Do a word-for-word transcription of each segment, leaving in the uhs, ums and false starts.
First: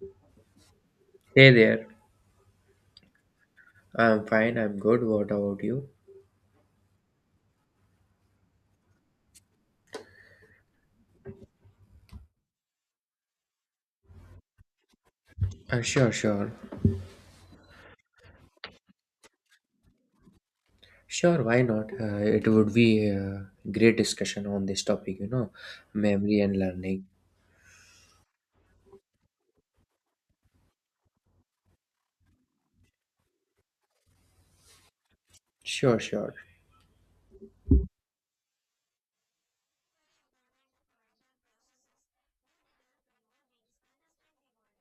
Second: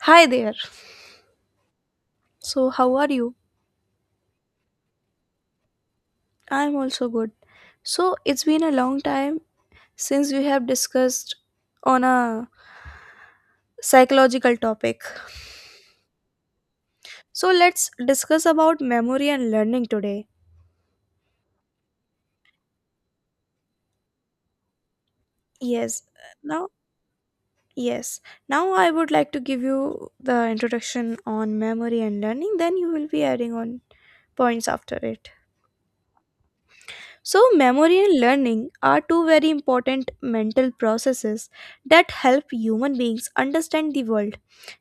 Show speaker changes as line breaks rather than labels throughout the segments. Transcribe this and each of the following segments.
Hi there.
Hey there.
So, how are you?
I'm fine. I'm good. What about you?
I'm also good. So, it's been a long time since we have discussed on a psychological topic.
Uh, sure, sure.
So, let's discuss about memory and learning today.
Sure, why not? Uh, it would be a great discussion on this topic, you know,
Yes.
memory and
Now,
learning.
yes. Now I would like to give you the introduction on memory and learning then you will be adding on points after it.
Sure, sure.
So, memory and learning are two very important mental processes that help human beings understand the world,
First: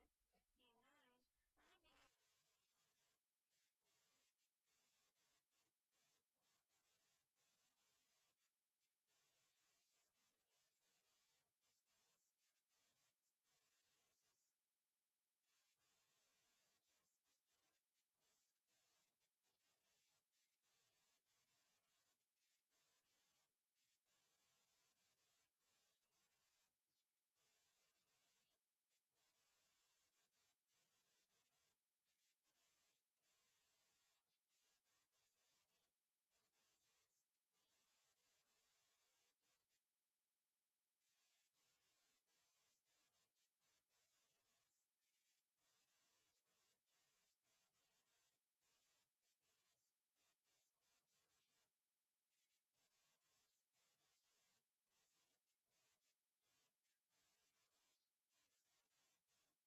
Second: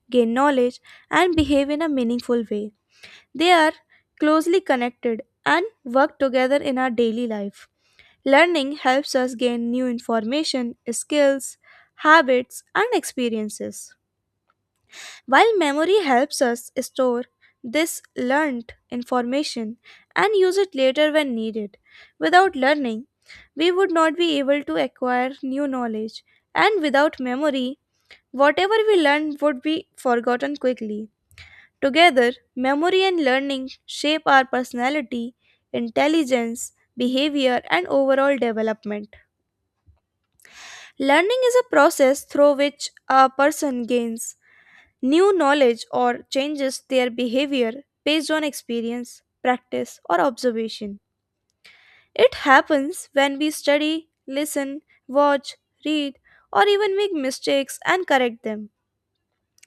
gain knowledge, and behave in a meaningful way. They are closely connected and work together in our daily life. Learning helps us gain new information, skills, habits, and experiences, while memory helps us store this learned information and use it later when needed. Without learning, we would not be able to acquire new knowledge. And without memory, whatever we learn would be forgotten quickly. Together, memory and learning shape our personality, intelligence, behavior, and overall development. Learning is a process through which a person gains new knowledge or changes their behavior based on experience, practice, or observation. It happens when we study, listen, watch, read, or even make mistakes and correct them.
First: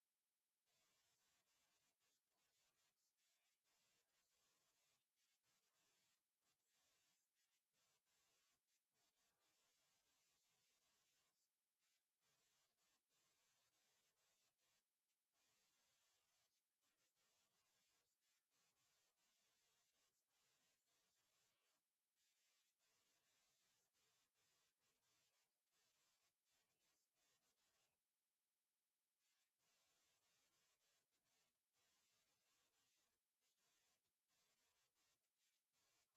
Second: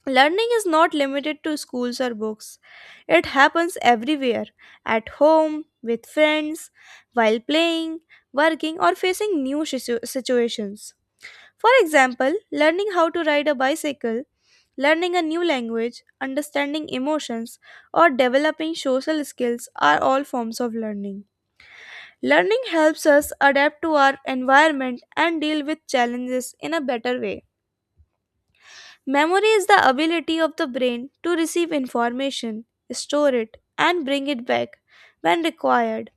Learning is not limited to schools or books. It happens everywhere at home, with friends, while playing, working, or facing new situ- situations. For example, learning how to ride a bicycle, learning a new language, understanding emotions, or developing social skills are all forms of learning. Learning helps us adapt to our environment and deal with challenges in a better way. Memory is the ability of the brain to receive information, store it, and bring it back when required.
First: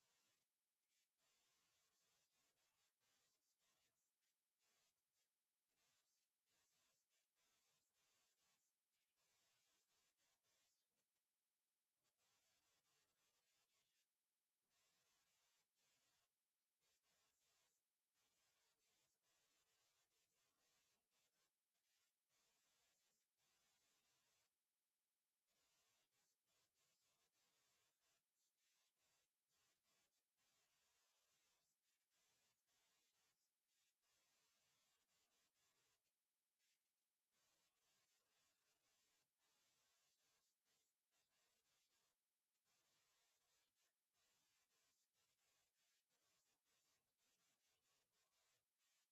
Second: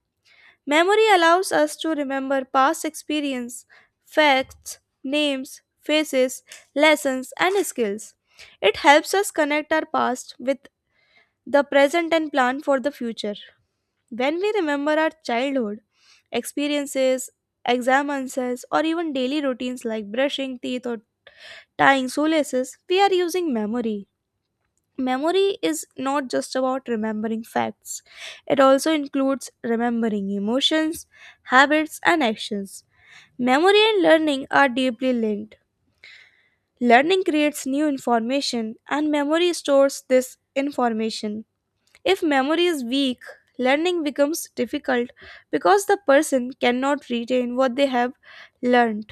Memory allows us to remember past experience, facts, names, faces, lessons, and skills. It helps us connect our past with the present and plan for the future. When we remember our childhood, experiences, exam answers, or even daily routines like brushing teeth or tying shoelaces, we are using memory. Memory is not just about remembering facts, it also includes remembering emotions, habits, and actions. Memory and learning are deeply linked. Learning creates new information, and memory stores this information. If memory is weak, learning becomes difficult because the person cannot retain what they have learned.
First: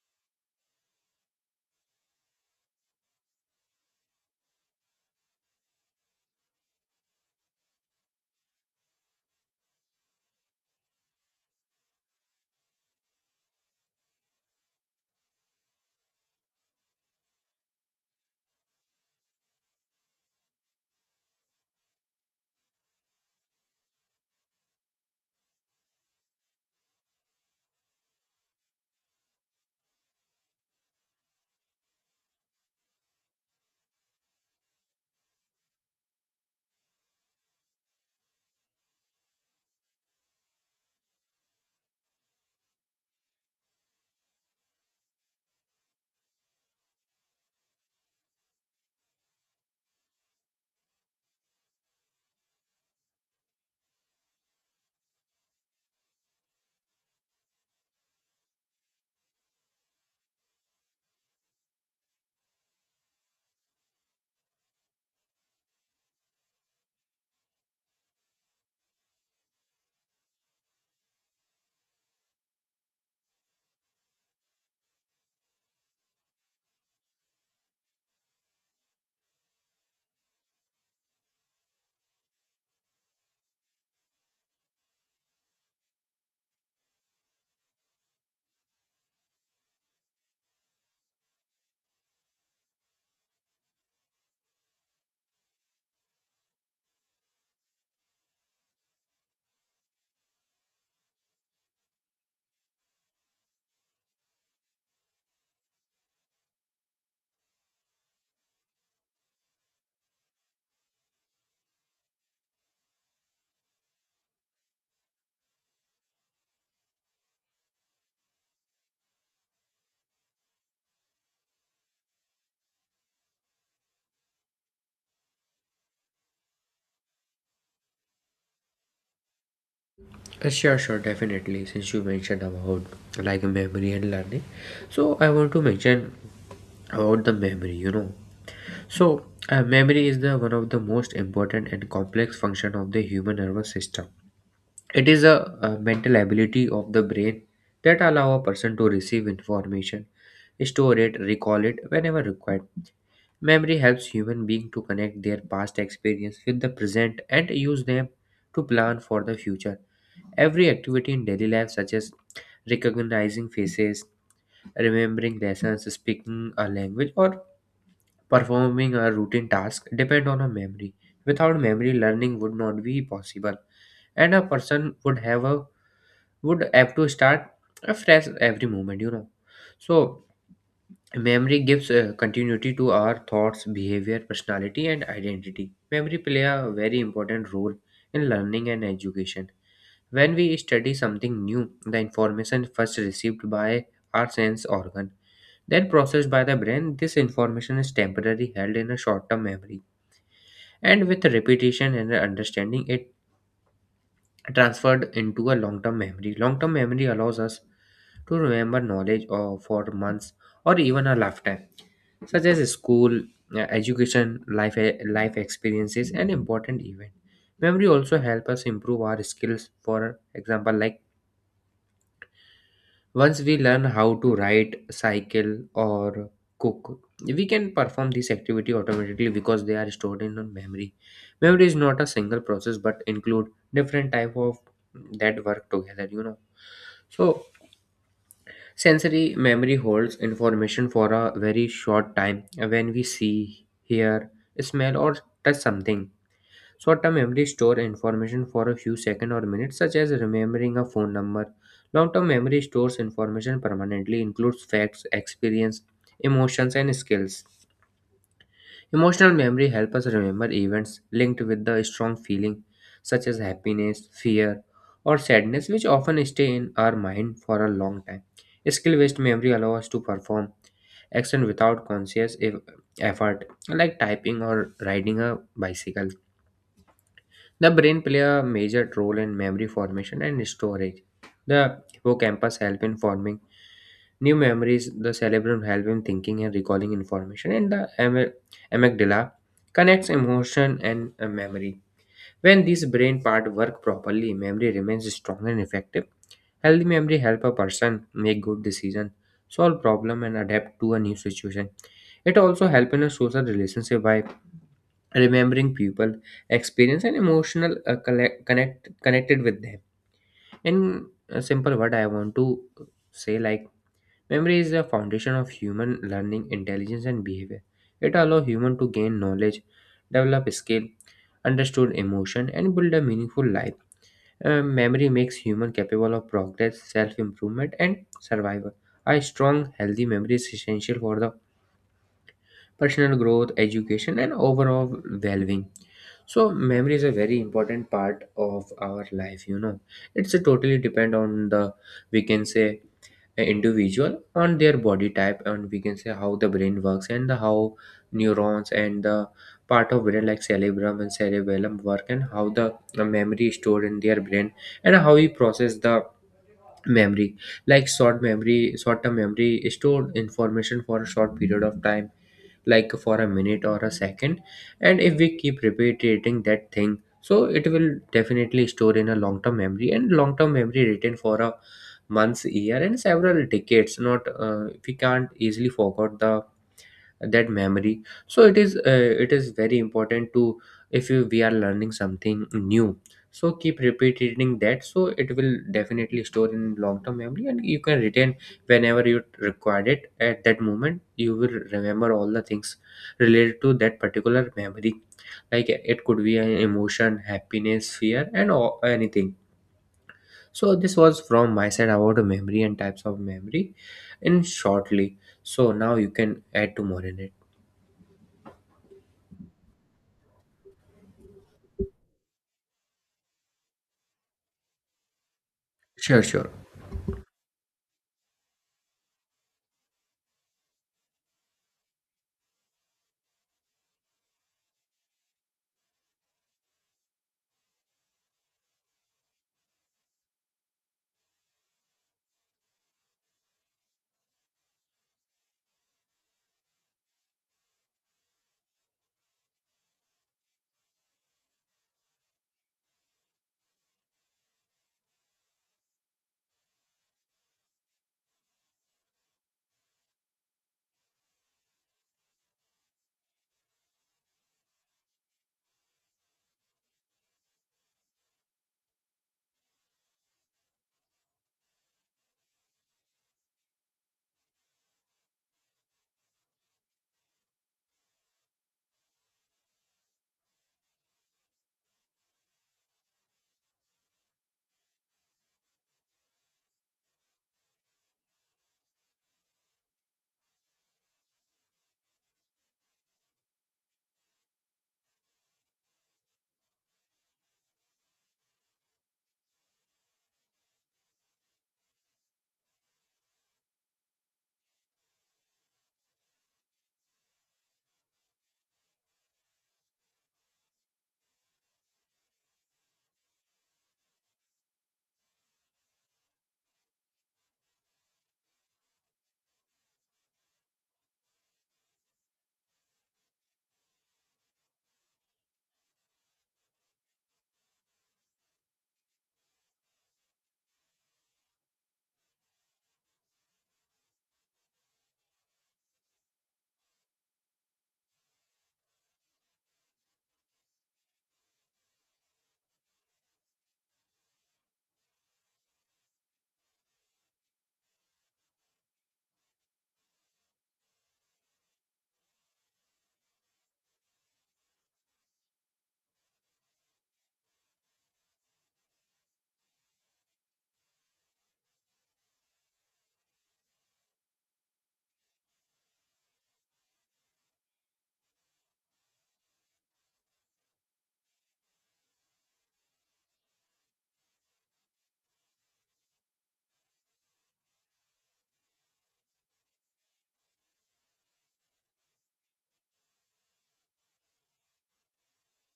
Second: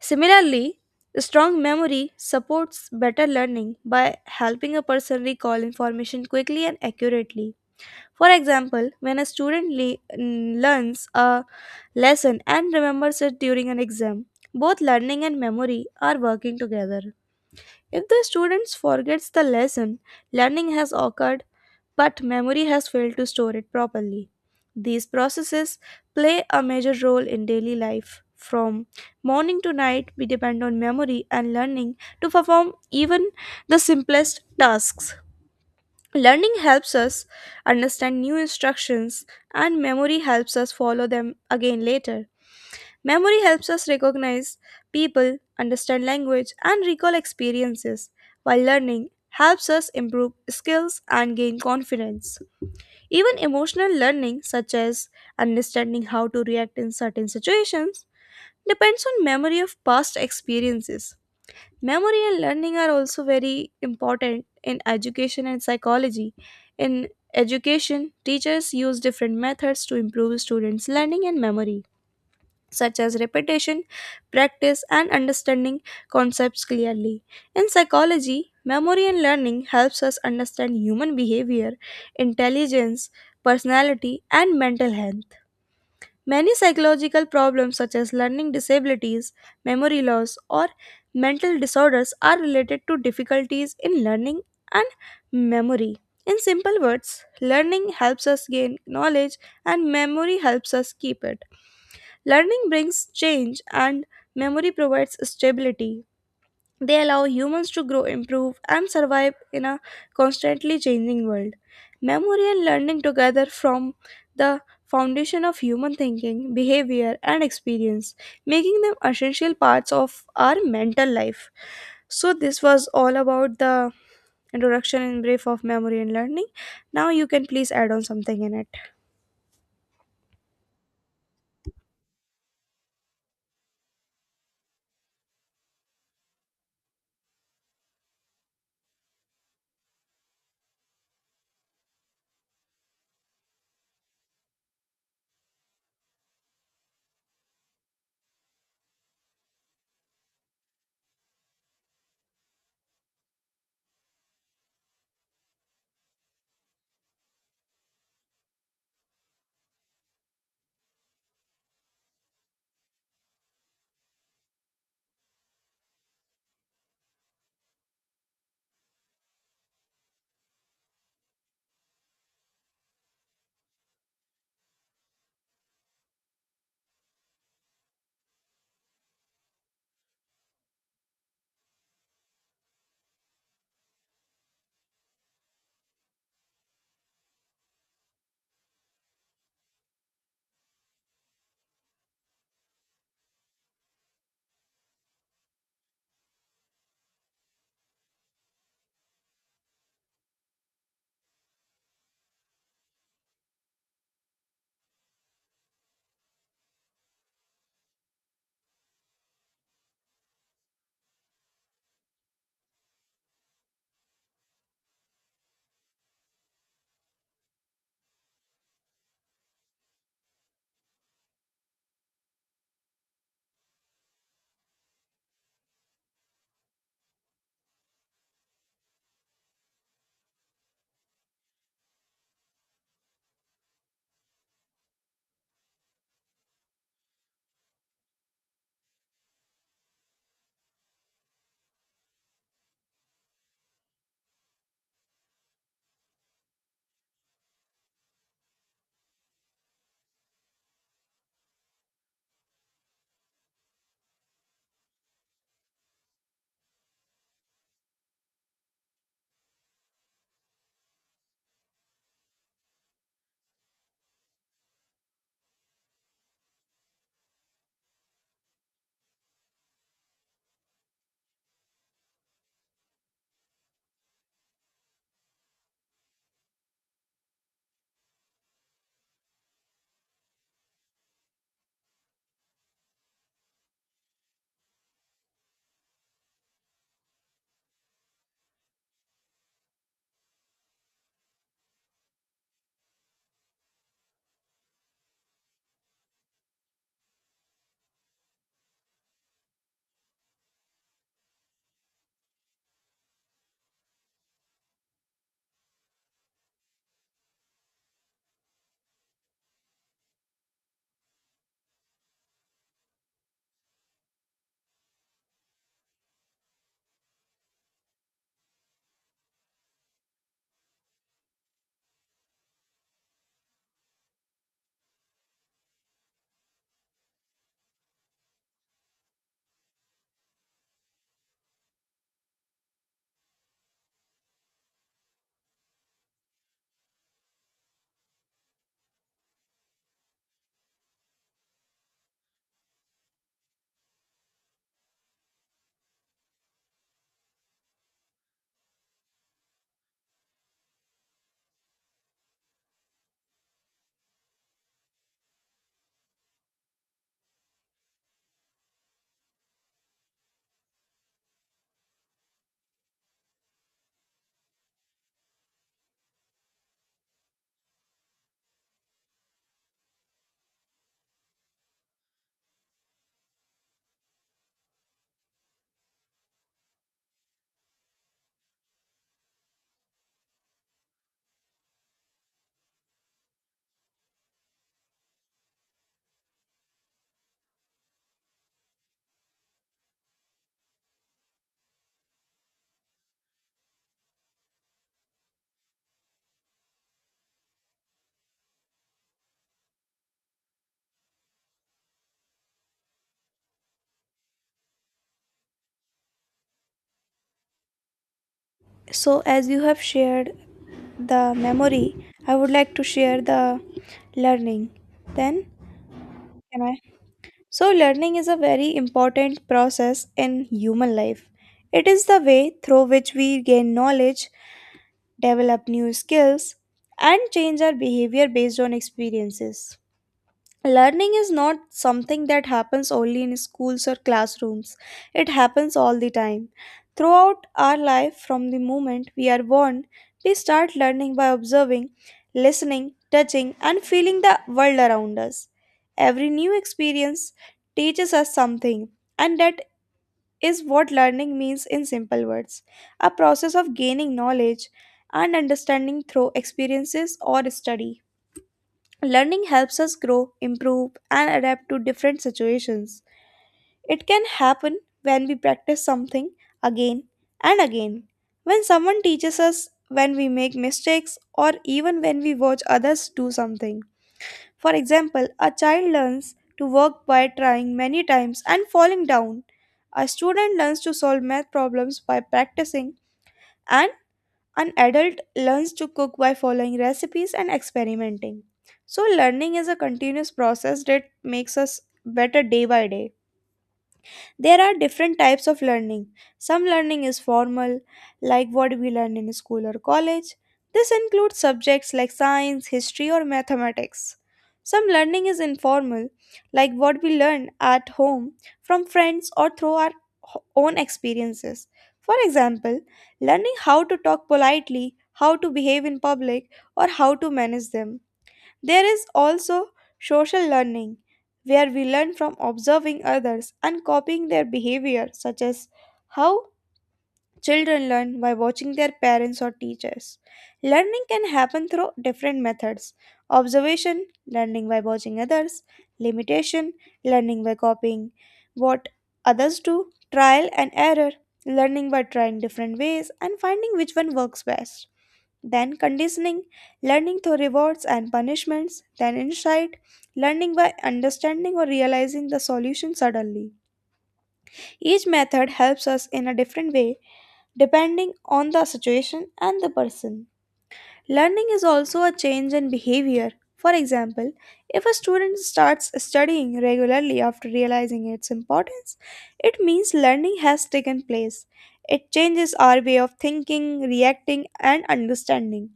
Similarly, strong memory supports better learning by helping a person recall information quickly and accurately. For example, when a student le- n- learns a lesson and remembers it during an exam, both learning and memory are working together. If the student forgets the lesson, learning has occurred, but memory has failed to store it properly. These processes play a major role in daily life. From morning to night, we depend on memory and learning to perform even the simplest tasks. Learning helps us understand new instructions, and memory helps us follow them again later. Memory helps us recognize people, understand language, and recall experiences, while learning helps us improve skills and gain confidence. Even emotional learning, such as understanding how to react in certain situations, depends on memory of past experiences. Memory and learning are also very important in education and psychology. In education, teachers use different methods to improve students' learning and memory such as repetition, practice, and understanding concepts clearly. In psychology, memory and learning helps us understand human behavior, intelligence, personality, and mental health. Many psychological problems such as learning disabilities, memory loss, or mental disorders are related to difficulties in learning and memory. In simple words, learning helps us gain knowledge and memory helps us keep it. Learning brings change, and memory provides stability. They allow humans to grow, improve, and survive in a constantly changing world. Memory and learning together form the foundation of human thinking, behavior, and experience, making them essential parts of our mental life. So, this was all about the introduction in brief of memory and learning. Now, you can please add on something in it.
Uh, sure, sure, definitely. Since you mentioned about like memory and learning, so I want to mention about the memory, you know. So, uh, Memory is the one of the most important and complex function of the human nervous system. It is a, a mental ability of the brain that allow a person to receive information, store it, recall it whenever required. Memory helps human being to connect their past experience with the present and use them to plan for the future. Every activity in daily life such as recognizing faces, remembering lessons, speaking a language or performing a routine task depend on a memory. Without memory, learning would not be possible, and a person would have a would have to start afresh every moment. You know, so memory gives uh, continuity to our thoughts, behavior, personality, and identity. Memory play a very important role in learning and education. When we study something new, the information first received by our sense organ then processed by the brain, this information is temporarily held in a short term memory. And with repetition and understanding, it transferred into a long term memory. Long term memory allows us to remember knowledge or for months or even a lifetime, such as school, uh, education, life, life experiences, and important events. Memory also help us improve our skills, for example, like once we learn how to write, cycle, or cook, we can perform this activity automatically because they are stored in our memory. Memory is not a single process but include different type of that work together, you know. So sensory memory holds information for a very short time when we see, hear, smell or touch something. Short-term memory store information for a few seconds or minutes, such as remembering a phone number. Long-term memory stores information permanently, includes facts, experience, emotions, and skills. Emotional memory helps us remember events linked with the strong feeling, such as happiness, fear, or sadness, which often stay in our mind for a long time. Skill-based memory allows us to perform action without conscious eff- effort, like typing or riding a bicycle. The brain play a major role in memory formation and storage. The hippocampus help in forming new memories, the cerebrum help in thinking and recalling information, and the am- amygdala connects emotion and uh, memory. When these brain part work properly, memory remains strong and effective. Healthy memory help a person make good decision, solve problem and adapt to a new situation. It also help in a social relationship by remembering people experience and emotional uh, collect, connect connected with them. In a simple word, I want to say like memory is the foundation of human learning, intelligence and behavior. It allows human to gain knowledge, develop skill, understood emotion and build a meaningful life. Uh, memory makes human capable of progress, self-improvement, and survival. A strong, healthy memory is essential for the personal growth, education, and overall well-being. So memory is a very important part of our life. You know, it's a totally depend on the, we can say, a individual on their body type, and we can say how the brain works, and the how neurons and the part of brain like cerebrum and cerebellum work, and how the the memory is stored in their brain, and how we process the memory. Like short memory, short term memory is stored information for a short period of time, like for a minute or a second. And if we keep repeating that thing, so it will definitely store in a long term memory. And long term memory written for a months, year and several decades. Not uh, We can't easily forget the that memory. So it is uh, it is very important to if you, we are learning something new, so keep repeating that, so it will definitely store in long term memory, and you can retain whenever you require it. At that moment, you will remember all the things related to that particular memory, like it could be an emotion, happiness, fear and all, anything. So this was from my side about memory and types of memory, in shortly. So now you can add to more in it.
So as you have shared the memory, I would like to share the learning. Then,
Sure, sure.
can I? So learning is a very important process in human life. It is the way through which we gain knowledge, develop new skills, and change our behavior based on experiences. Learning is not something that happens only in schools or classrooms. It happens all the time. Throughout our life, from the moment we are born, we start learning by observing, listening, touching, and feeling the world around us. Every new experience teaches us something, and that is what learning means in simple words, a process of gaining knowledge and understanding through experiences or study. Learning helps us grow, improve, and adapt to different situations. It can happen when we practice something again and again, when someone teaches us, when we make mistakes, or even when we watch others do something. For example, a child learns to work by trying many times and falling down. A student learns to solve math problems by practicing, an adult learns to cook by following recipes and experimenting. So, learning is a continuous process that makes us better day by day. There are different types of learning. Some learning is formal, like what we learn in school or college. This includes subjects like science, history, or mathematics. Some learning is informal, like what we learn at home from friends or through our h- own experiences. For example, learning how to talk politely, how to behave in public, or how to manage them. There is also social learning, where we learn from observing others and copying their behavior, such as how children learn by watching their parents or teachers. Learning can happen through different methods, observation, learning by watching others, limitation, learning by copying what others do, trial and error, learning by trying different ways and finding which one works best. Then conditioning, learning through rewards and punishments, then insight, learning by understanding or realizing the solution suddenly. Each method helps us in a different way depending on the situation and the person. Learning is also a change in behavior. For example, if a student starts studying regularly after realizing its importance, it means learning has taken place. It changes our way of thinking, reacting, and understanding.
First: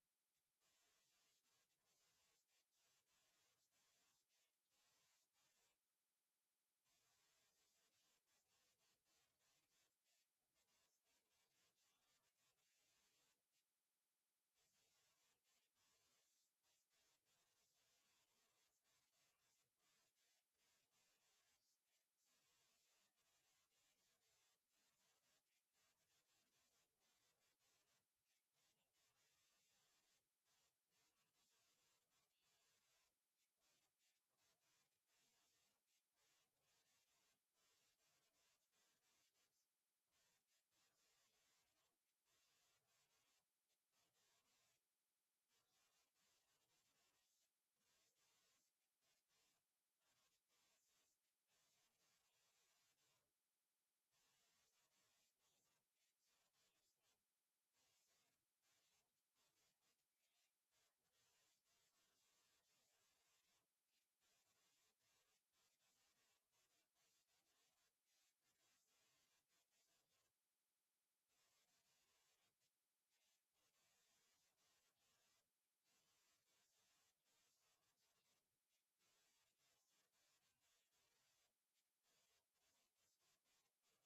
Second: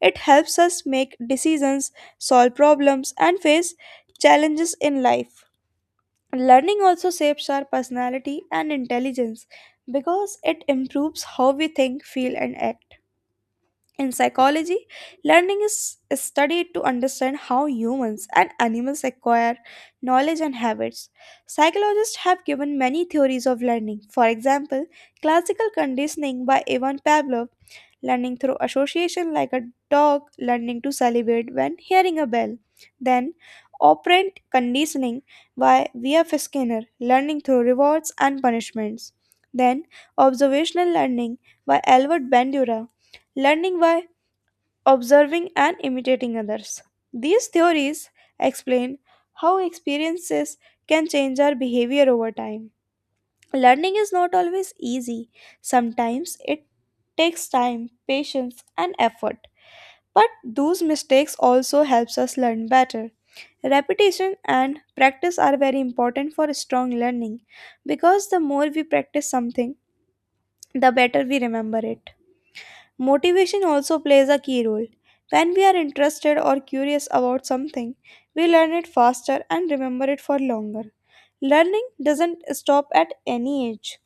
It helps us make decisions, solve problems, and face challenges in life. Learning also shapes our personality and intelligence because it improves how we think, feel, and act. In psychology, learning is studied to understand how humans and animals acquire knowledge and habits. Psychologists have given many theories of learning. For example, classical conditioning by Ivan Pavlov, learning through association like a dog learning to salivate when hearing a bell. Then, operant conditioning by V F. Skinner, learning through rewards and punishments. Then, observational learning by Albert Bandura, learning by observing and imitating others. These theories explain how experiences can change our behavior over time. Learning is not always easy. Sometimes it takes time, patience, and effort. But those mistakes also helps us learn better. Repetition and practice are very important for strong learning because the more we practice something, the better we remember it. Motivation also plays a key role. When we are interested or curious about something, we learn it faster and remember it for longer. Learning doesn't stop at any age.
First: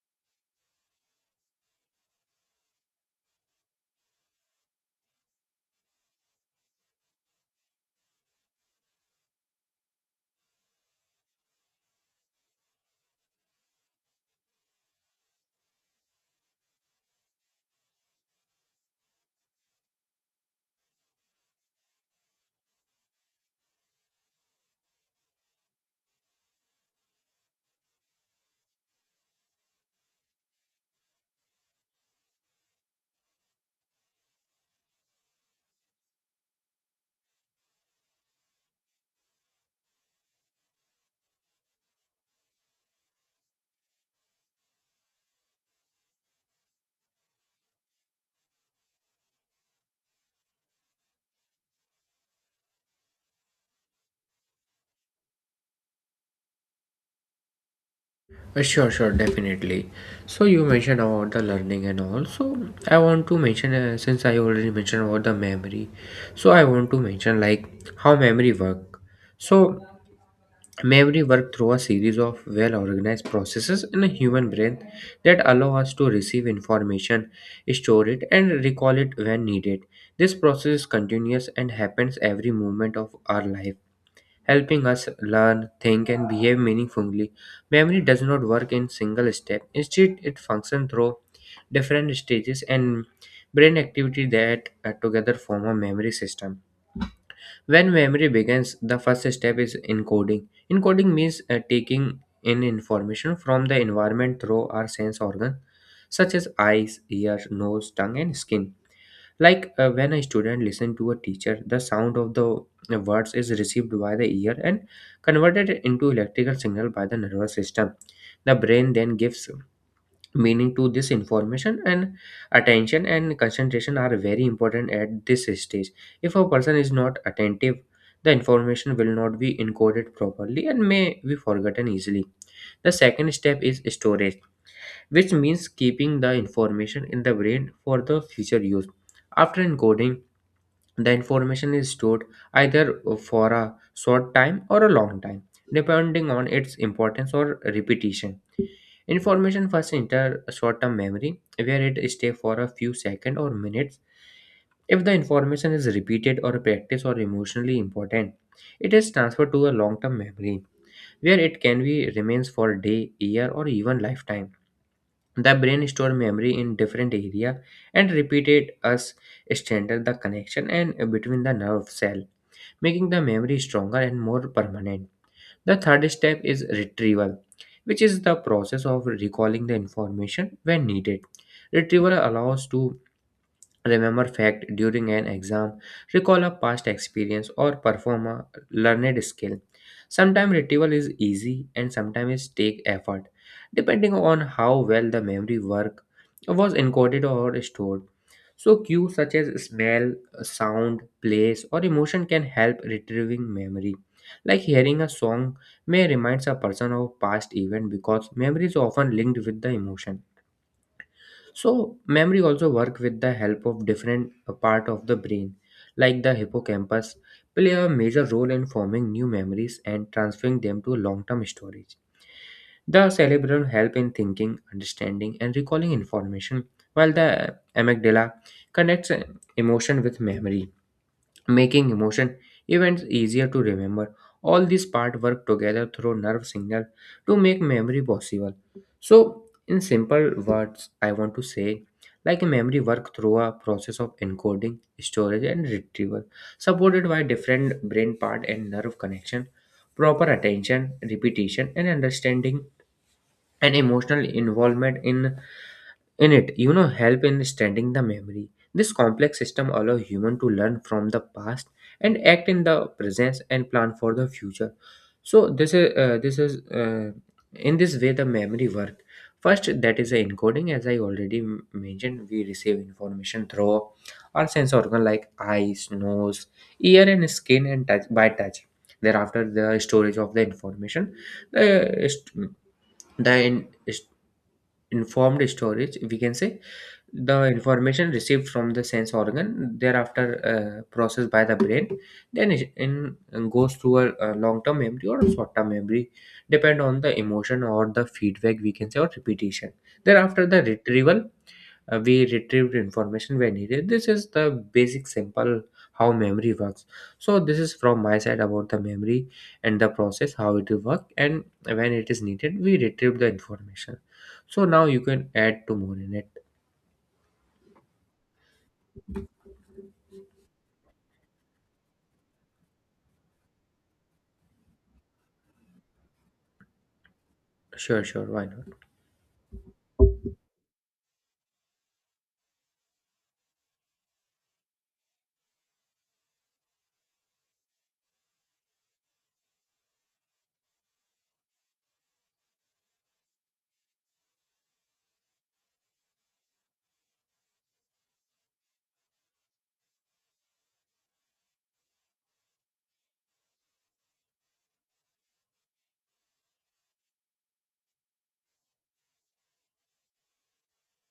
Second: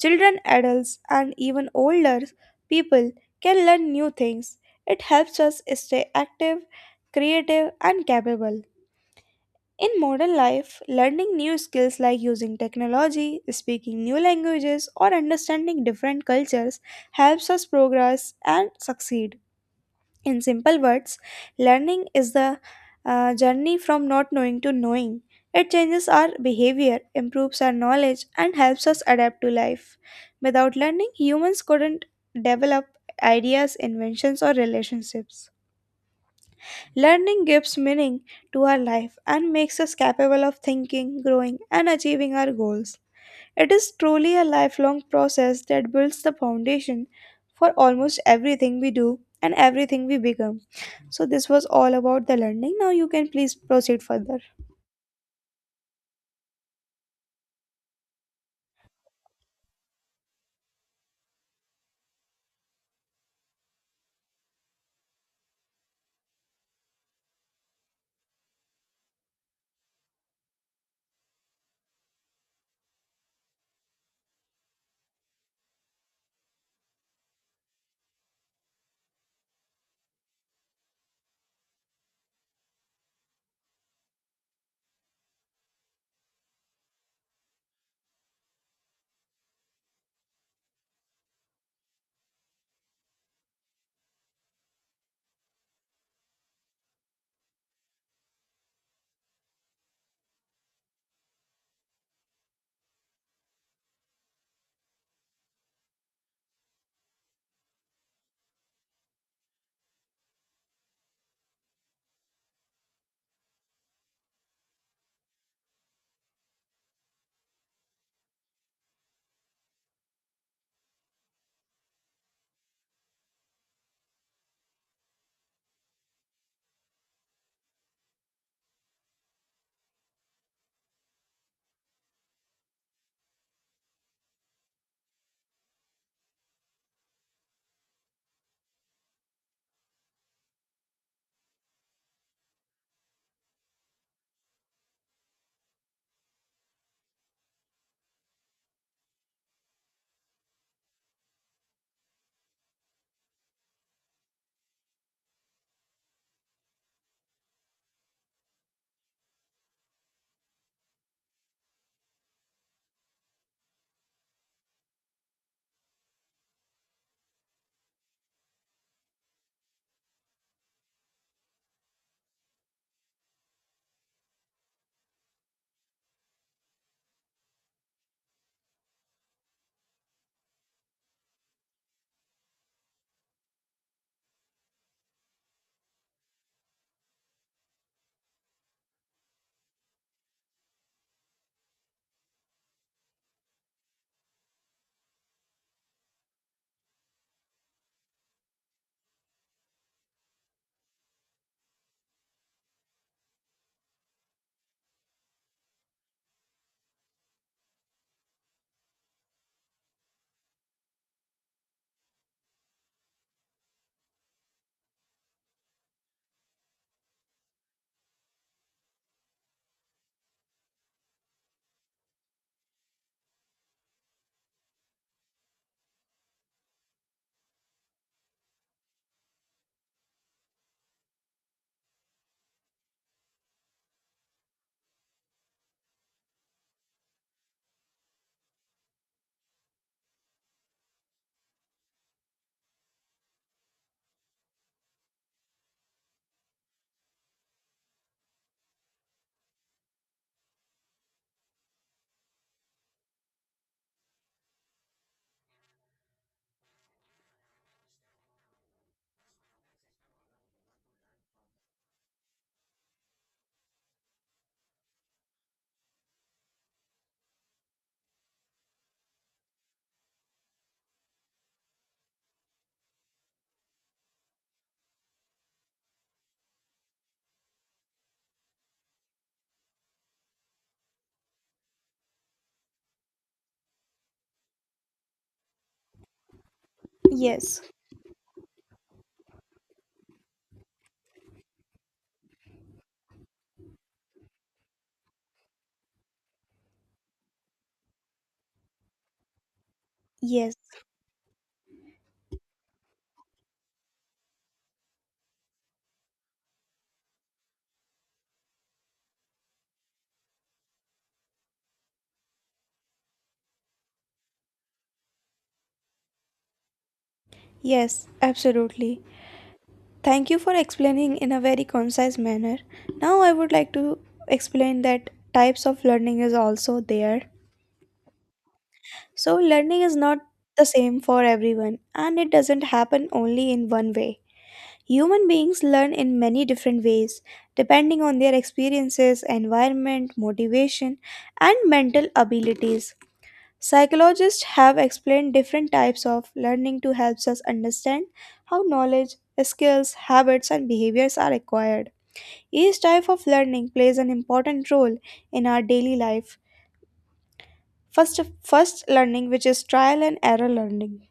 Children, adults, and even older people can learn new things. It helps us stay active, creative, and capable. In modern life, learning new skills like using technology, speaking new languages, or understanding different cultures helps us progress and succeed. In simple words, learning is the uh, journey from not knowing to knowing. It changes our behavior, improves our knowledge, and helps us adapt to life. Without learning, humans couldn't develop ideas, inventions, or relationships. Learning gives meaning to our life and makes us capable of thinking, growing, and achieving our goals. It is truly a lifelong process that builds the foundation for almost everything we do and everything we become. So, this was all about the learning. Now, you can please proceed further.
Uh, Sure, sure, definitely. So you mentioned about the learning and all. So I want to mention, uh, since I already mentioned about the memory, so I want to mention like how memory work. So memory work through a series of well-organized processes in a human brain that allow us to receive information, store it, and recall it when needed. This process is continuous and happens every moment of our life, helping us learn, think, and behave meaningfully. Memory does not work in single step. Instead, it functions through different stages and brain activity that uh, together form a memory system. When memory begins, the first step is encoding. Encoding means uh, taking in information from the environment through our sense organs, such as eyes, ears, nose, tongue, and skin. Like uh, when a student listens to a teacher, the sound of the uh, words is received by the ear and converted into electrical signal by the nervous system. The brain then gives meaning to this information, and attention and concentration are very important at this stage. If a person is not attentive, the information will not be encoded properly and may be forgotten easily. The second step is storage, which means keeping the information in the brain for the future use. After encoding, the information is stored either for a short time or a long time, depending on its importance or repetition. Information first enter short term memory, where it stays for a few seconds or minutes. If the information is repeated or practiced or emotionally important, it is transferred to a long term memory, where it can be remains for day, year, or even lifetime. The brain store memory in different area, and repeated us strengthen the connection and between the nerve cell, making the memory stronger and more permanent. The third step is retrieval, which is the process of recalling the information when needed. Retrieval allows to remember fact during an exam, recall a past experience, or perform a learned skill. Sometimes retrieval is easy and sometimes it take effort, depending on how well the memory work was encoded or stored. So cues such as smell, sound, place, or emotion can help retrieving memory. Like hearing a song may remind a person of past event because memory is often linked with the emotion. So memory also work with the help of different uh, part of the brain, like the hippocampus, play a major role in forming new memories and transferring them to long-term storage. The cerebellum help in thinking, understanding, and recalling information, while the uh, amygdala connects uh, emotion with memory, making emotion events easier to remember. All these parts work together through nerve signal to make memory possible. So, in simple words, I want to say like a memory work through a process of encoding, storage, and retrieval, supported by different brain part and nerve connection, proper attention, repetition, and understanding, and emotional involvement in in it. You know, help in standing the memory. This complex system allows human to learn from the past and act in the present and plan for the future. So this is uh, this is uh, in this way the memory work. First, that is the encoding, as I already m- mentioned, we receive information through our sense organ like eyes, nose, ear and skin and touch by touch. Thereafter the storage of the information, the, uh, st- the in- informed storage, we can say, the
Yes,
information received from the sense organ. Thereafter uh, processed by the brain, then it in, uh, goes to a, a long-term memory or a short-term memory, depend on the emotion or the feedback, we can say, or repetition. Thereafter
yes,
the retrieval, uh, we retrieved information when needed. This is the basic simple how memory works. So this is from my side about the memory and the process how it will work, and when it is needed, we retrieve the information. So now you can add two more in it.
yes, absolutely. Thank you for explaining in a very concise manner. Now, I would like to explain that types of learning is also there.
Sure, sure, why not?
So, learning is not the same for everyone and it doesn't happen only in one way. Human beings learn in many different ways, depending on their experiences, environment, motivation, and mental abilities. Psychologists have explained different types of learning to help us understand how knowledge, skills, habits, and behaviors are acquired. Each type of learning plays an important role in our daily life. First, first learning, which is trial and error learning.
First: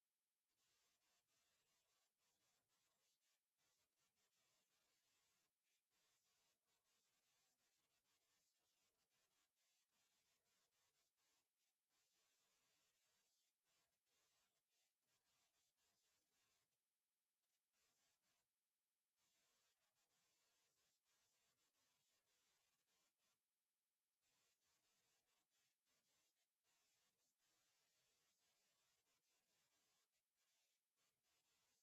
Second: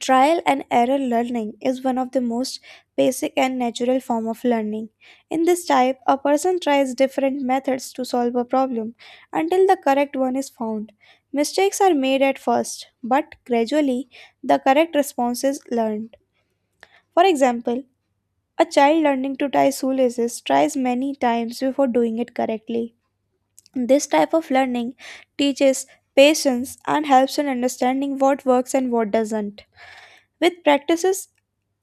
Trial and error learning is one of the most basic and natural form of learning. In this type, a person tries different methods to solve a problem until the correct one is found. Mistakes are made at first, but gradually the correct response is learned. For example, a child learning to tie shoelaces tries many times before doing it correctly. This type of learning teaches patience and helps in understanding what works and what doesn't. With practices,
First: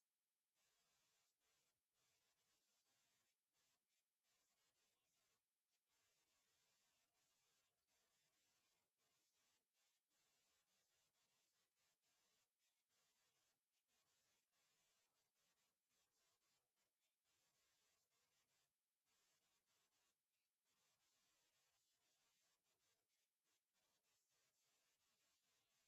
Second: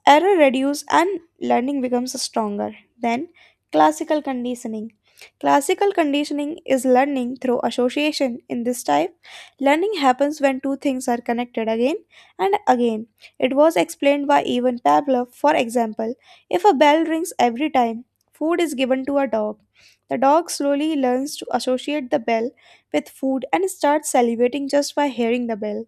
error reduce and learning becomes stronger. Then, classical conditioning. Classical conditioning is learning through association. In this type, learning happens when two things are connected again and again. It was explained by Ivan Pavlov. For example, if a bell rings every time food is given to a dog, the dog slowly learns to associate the bell with food and starts salivating just by hearing the bell.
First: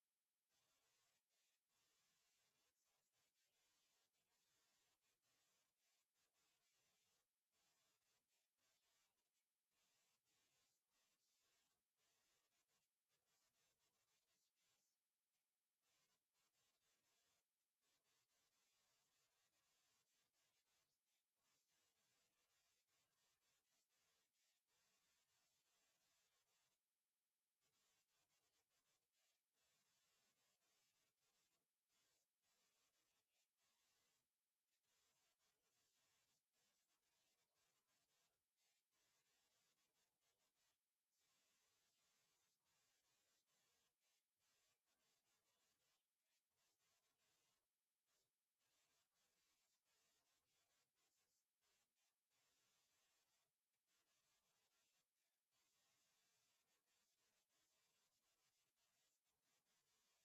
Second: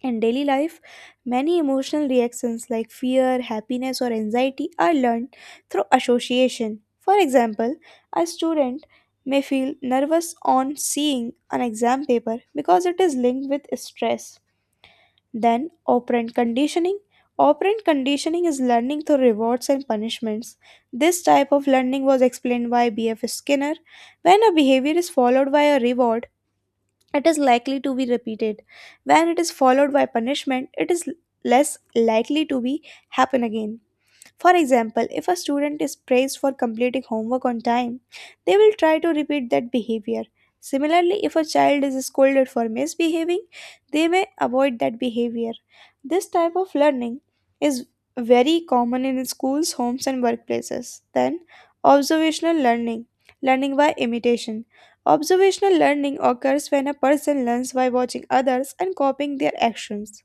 In daily life, many emotional reactions like fear, happiness, or anxiety are learned through association. For example, a student may feel nervous on seeing an exam paper because it is linked with stress. Then, operant conditioning. Operant conditioning is learning through rewards and punishments. This type of learning was explained by B F. Skinner. When a behavior is followed by a reward, it is likely to be repeated. When it is followed by punishment, it is less likely to be happen again. For example, if a student is praised for completing homework on time, they will try to repeat that behavior. Similarly, if a child is scolded for misbehaving, they may avoid that behavior. This type of learning is very common in schools, homes, and workplaces. Then, observational learning, learning by imitation. Observational learning occurs when a person learns by watching others and copying their actions.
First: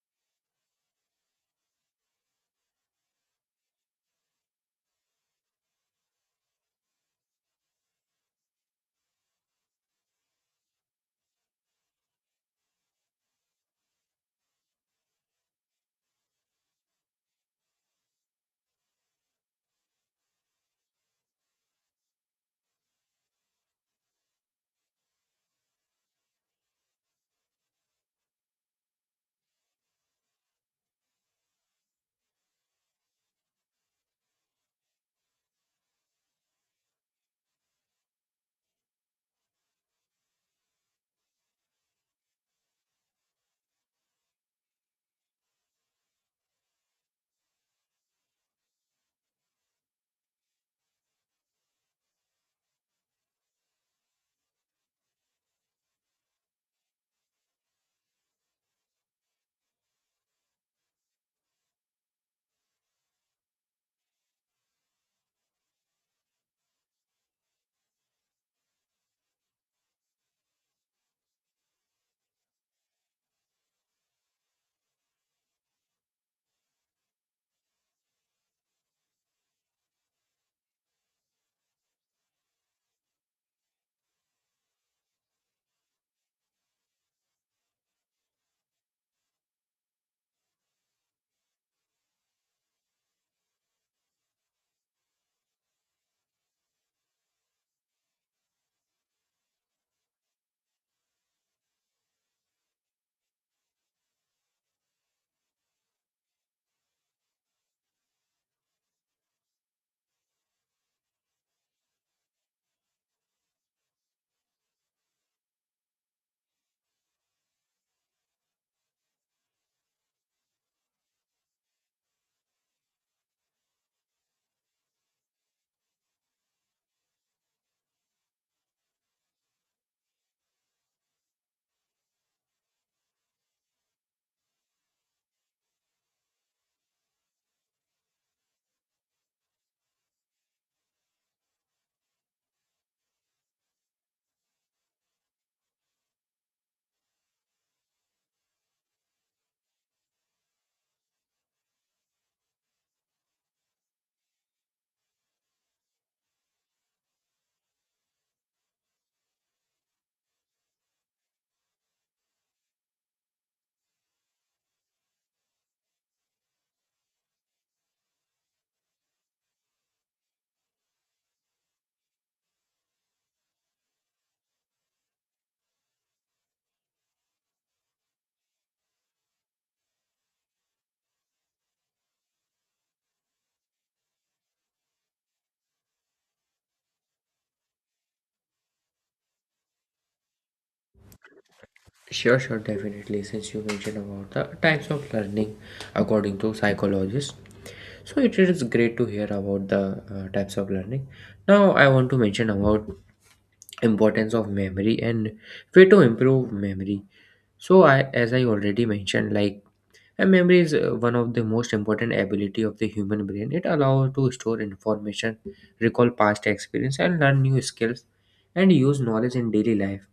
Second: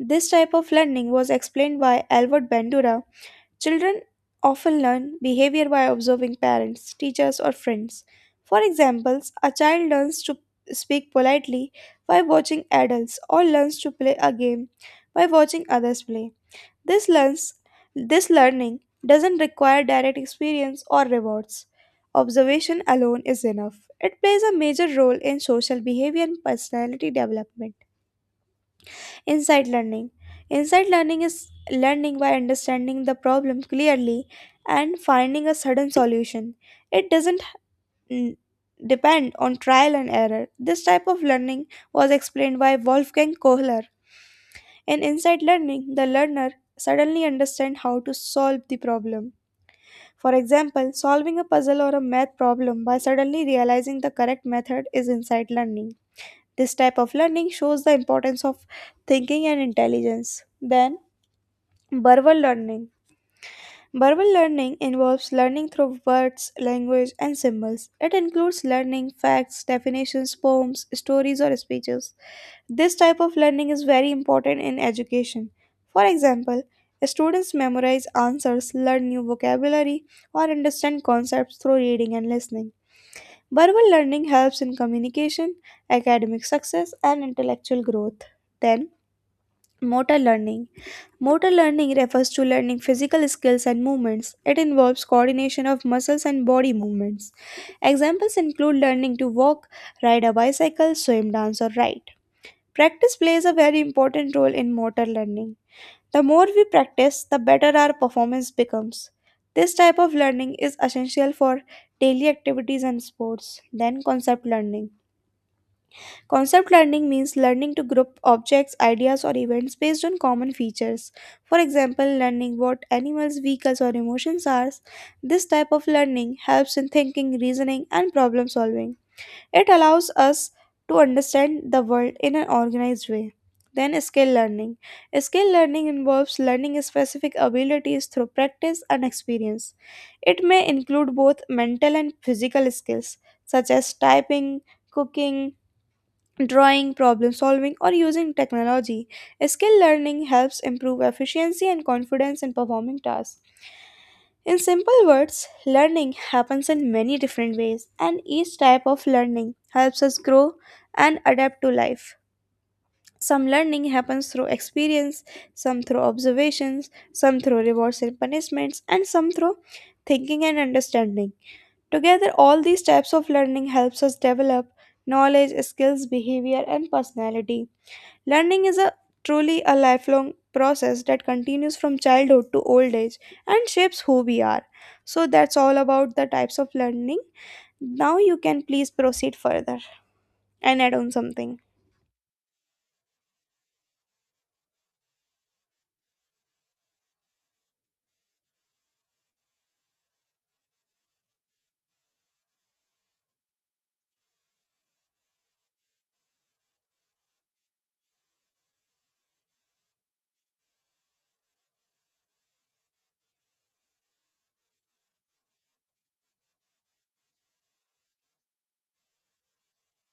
This type of learning was explained by Albert Bandura. Children often learn behavior by observing parents, teachers, or friends. For examples, a child learns to speak politely by watching adults or learns to play a game by watching others play. This learns this learning doesn't require direct experience or rewards. Observation alone is enough. It plays a major role in social behavior and personality development. Insight learning. Insight learning is learning by understanding the problem clearly and finding a sudden solution. It doesn't mm, depend on trial and error. This type of learning was explained by Wolfgang Kohler. In insight learning, the learner suddenly understands how to solve the problem. For example, solving a puzzle or a math problem by suddenly realizing the correct method is insight learning. This type of learning shows the importance of thinking and intelligence. Then, verbal learning. Verbal learning involves learning through words, language, and symbols. It includes learning facts, definitions, poems, stories, or speeches. This type of learning is very important in education. For example, students memorize answers, learn new vocabulary, or understand concepts through reading and listening. Verbal learning helps in communication, academic success, and intellectual growth. Then, motor learning. Motor learning refers to learning physical skills and movements. It involves coordination of muscles and body movements. Examples include learning to walk, ride a bicycle, swim, dance, or ride. Practice plays a very important role in motor learning. The more we practice, the better our performance becomes. This type of learning is essential for daily activities and sports. Then, concept learning. Concept learning means learning to group objects, ideas, or events based on common features. For example, learning what animals, vehicles, or emotions are. This type of learning helps in thinking, reasoning, and problem solving. It allows us to understand the world in an organized way. Then, skill learning. Skill learning involves learning specific abilities through practice and experience. It may include both mental and physical skills, such as typing, cooking, drawing, problem solving, or using technology. Skill learning helps improve efficiency and confidence in performing tasks. In simple words, learning happens in many different ways, and each type of learning helps us grow and adapt to life. Some learning happens through experience, some through observations, some through rewards and punishments, and some through thinking and understanding. Together, all these types of learning helps us develop knowledge, skills, behavior, and personality. Learning is a truly a lifelong process that continues from childhood to old age and shapes who we are. So that's all about the types of learning. Now you can please proceed further and add on something.
Sure, sure, definitely. Since you mentioned about the types of learning according to psychologists, so it is great to hear about the uh, types of learning. Now I want to mention about importance of memory and way to improve memory. So I, as I already mentioned, like a memory is uh, one of the most important ability of the human brain. It allows to store information, recall past experience and learn new skills and use knowledge in daily life.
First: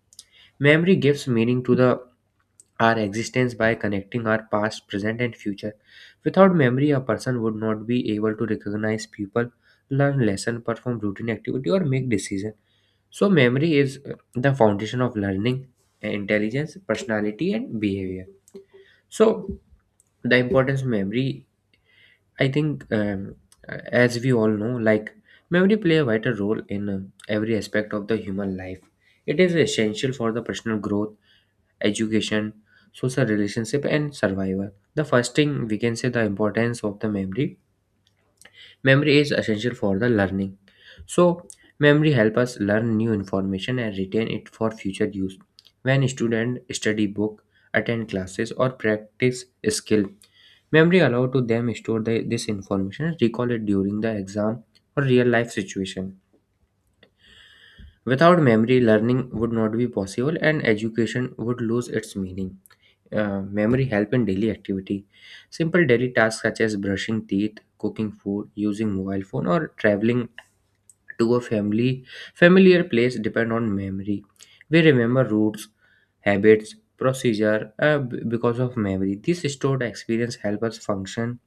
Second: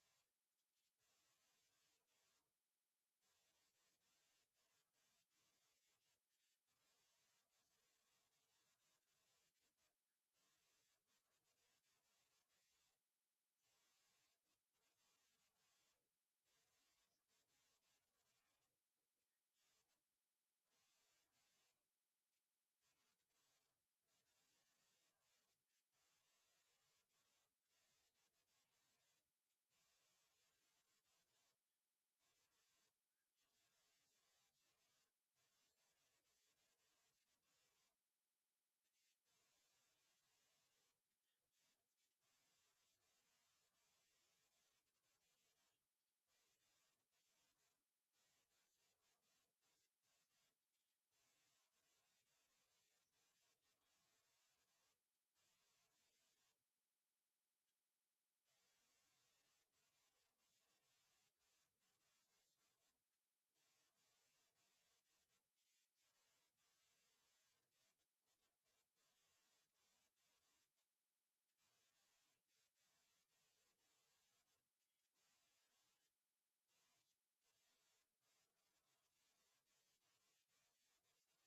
Memory gives meaning to the our existence by connecting our past, present and future. Without memory, a person would not be able to recognize people, learn lesson, perform routine activity, or make decisions. So, memory is uh, the foundation of learning, intelligence, personality, and behavior. So, the importance of memory, I think, um, uh, as we all know, like memory play a vital role in uh, every aspect of the human life. It is essential for the personal growth, education, social relationship, and survival. The first thing we can say the importance of the memory memory is essential for the learning. So memory help us learn new information and retain it for future use. When student study book, attend classes, or practice skill, memory allow to them store the, this information and recall it during the exam or real life situation. Without memory learning would not be possible and education would lose its meaning. Uh, memory help in daily activity. Simple daily tasks such as brushing teeth, cooking food, using mobile phone, or traveling to a family familiar place depend on memory. We remember routes, habits, procedure, uh, b- because of memory this stored experience help us function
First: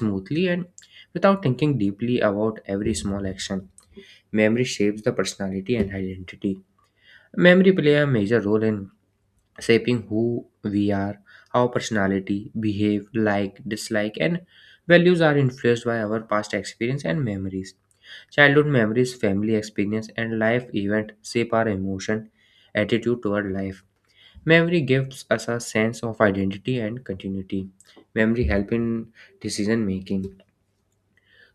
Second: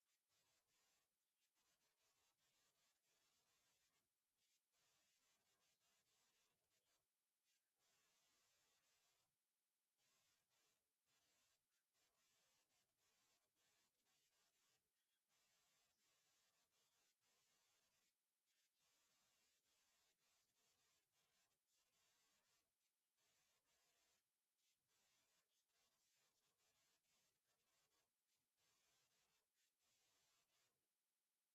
smoothly and without thinking deeply about every small action. Memory shapes the personality and identity. Memory play a major role in shaping who we are, our personality, behave, like, dislike, and values are influenced by our past experience and memories. Childhood memories, family experience, and life events shape our emotion, attitude toward life. Memory gives us a sense of identity and continuity. Memory help in decision making.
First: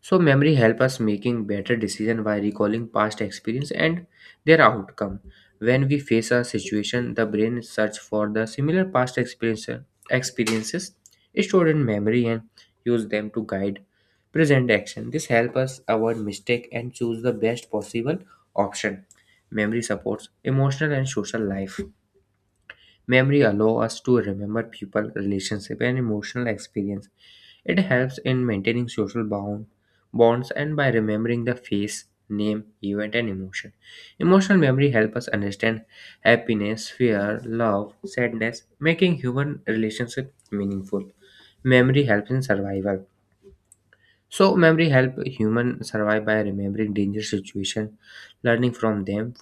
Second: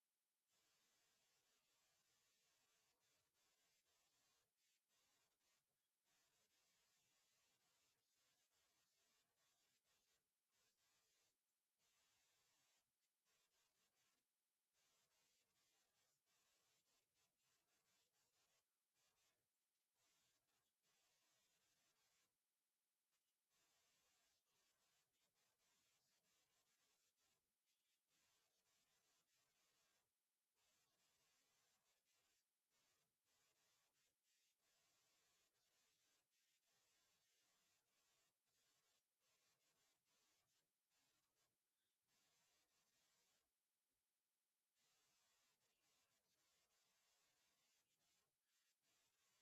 So memory help us making better decision by recalling past experience and their outcome. When we face a situation, the brain search for the similar past experience, experiences stored in memory and use them to guide present action. This help us avoid mistake and choose the best possible option. Memory supports emotional and social life. Memory allows us to remember people, relationship, and emotional experience. It helps in maintaining social bond, bonds and by remembering the face, name, event, and emotion. Emotional memory helps us understand happiness, fear, love, sadness, making human relationship meaningful. Memory helps in survival. So memory help human survive by remembering dangerous situation, learning from them.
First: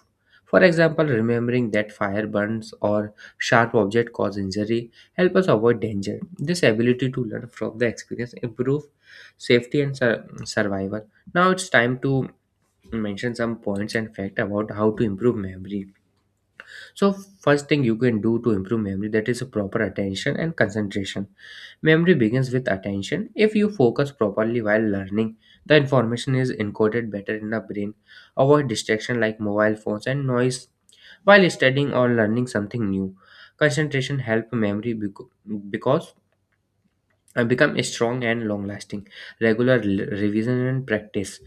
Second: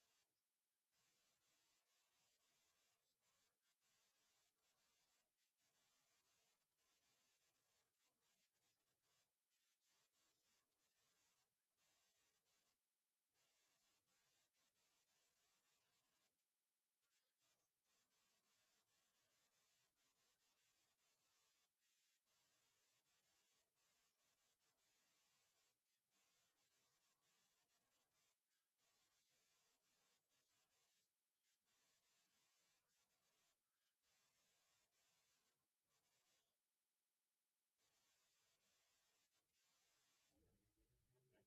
For example, remembering that fire burns or sharp object cause injury help us avoid danger. This ability to learn from the experience improve safety and sur- survival. Now it's time to mention some points and fact about how to improve memory. So first thing you can do to improve memory that is a proper attention and concentration. Memory begins with attention. If you focus properly while learning, the information is encoded better in the brain. Avoid distraction like mobile phones and noise while studying or learning something new. Concentration help memory bec- because uh, become strong and long lasting. Regular l- revision and practice.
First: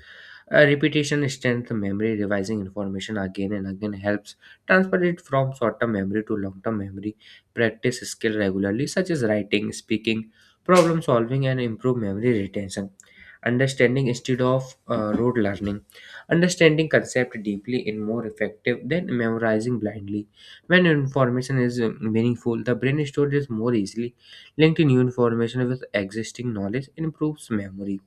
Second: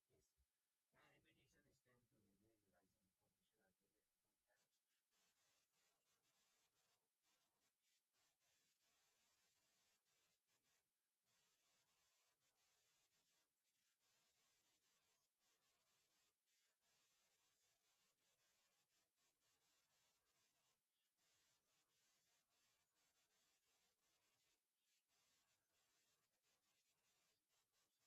Uh, repetition strengthens memory. Revising information again and again helps transfer it from short term memory to long term memory. Practice skill regularly, such as writing, speaking, problem solving, and improve memory retention. Understanding instead of uh, rote learning. Understanding concept deeply is more effective than memorizing blindly. When information is uh, meaningful, the brain stores it more easily. Linking new information with existing knowledge improves memory.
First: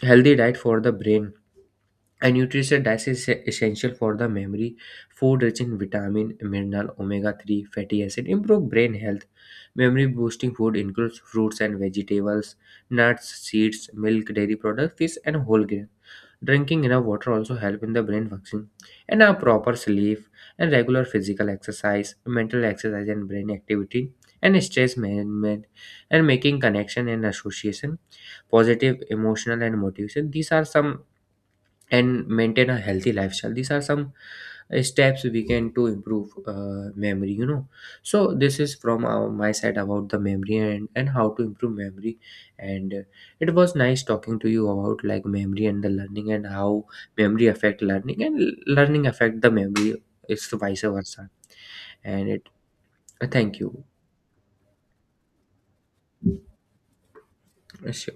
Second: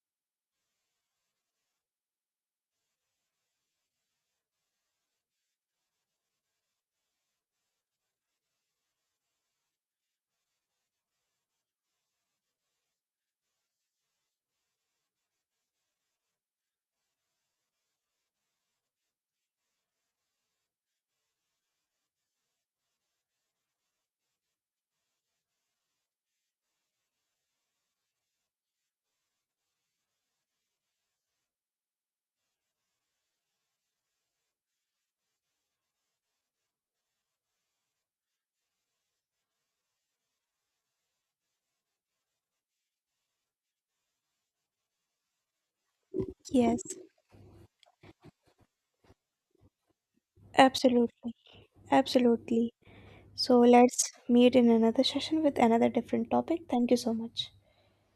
Healthy diet for the brain. And nutrition diet is e-, essential for the memory. Food rich in vitamin, mineral, omega three, fatty acid improve brain health. Memory boosting food includes fruits and vegetables, nuts, seeds, milk, dairy products, fish, and whole grain. Drinking enough water also help in the brain function. And a proper sleep and regular physical exercise, mental exercise and brain activity, and stress management, and making connection and association, positive emotional and motivation. These are some and maintain a healthy lifestyle, these are some uh, steps we can to improve uh, memory, you know. So this is from uh, my side about the memory and and how to improve memory and uh, it was nice talking to you about like memory and the learning and
Yes,
how memory affect learning and l- learning affect the memory. It's vice versa.
absolutely.
And it
Absolutely.
uh, thank
So
you.
let's meet in another session with another different topic. Thank you so much.
Sure.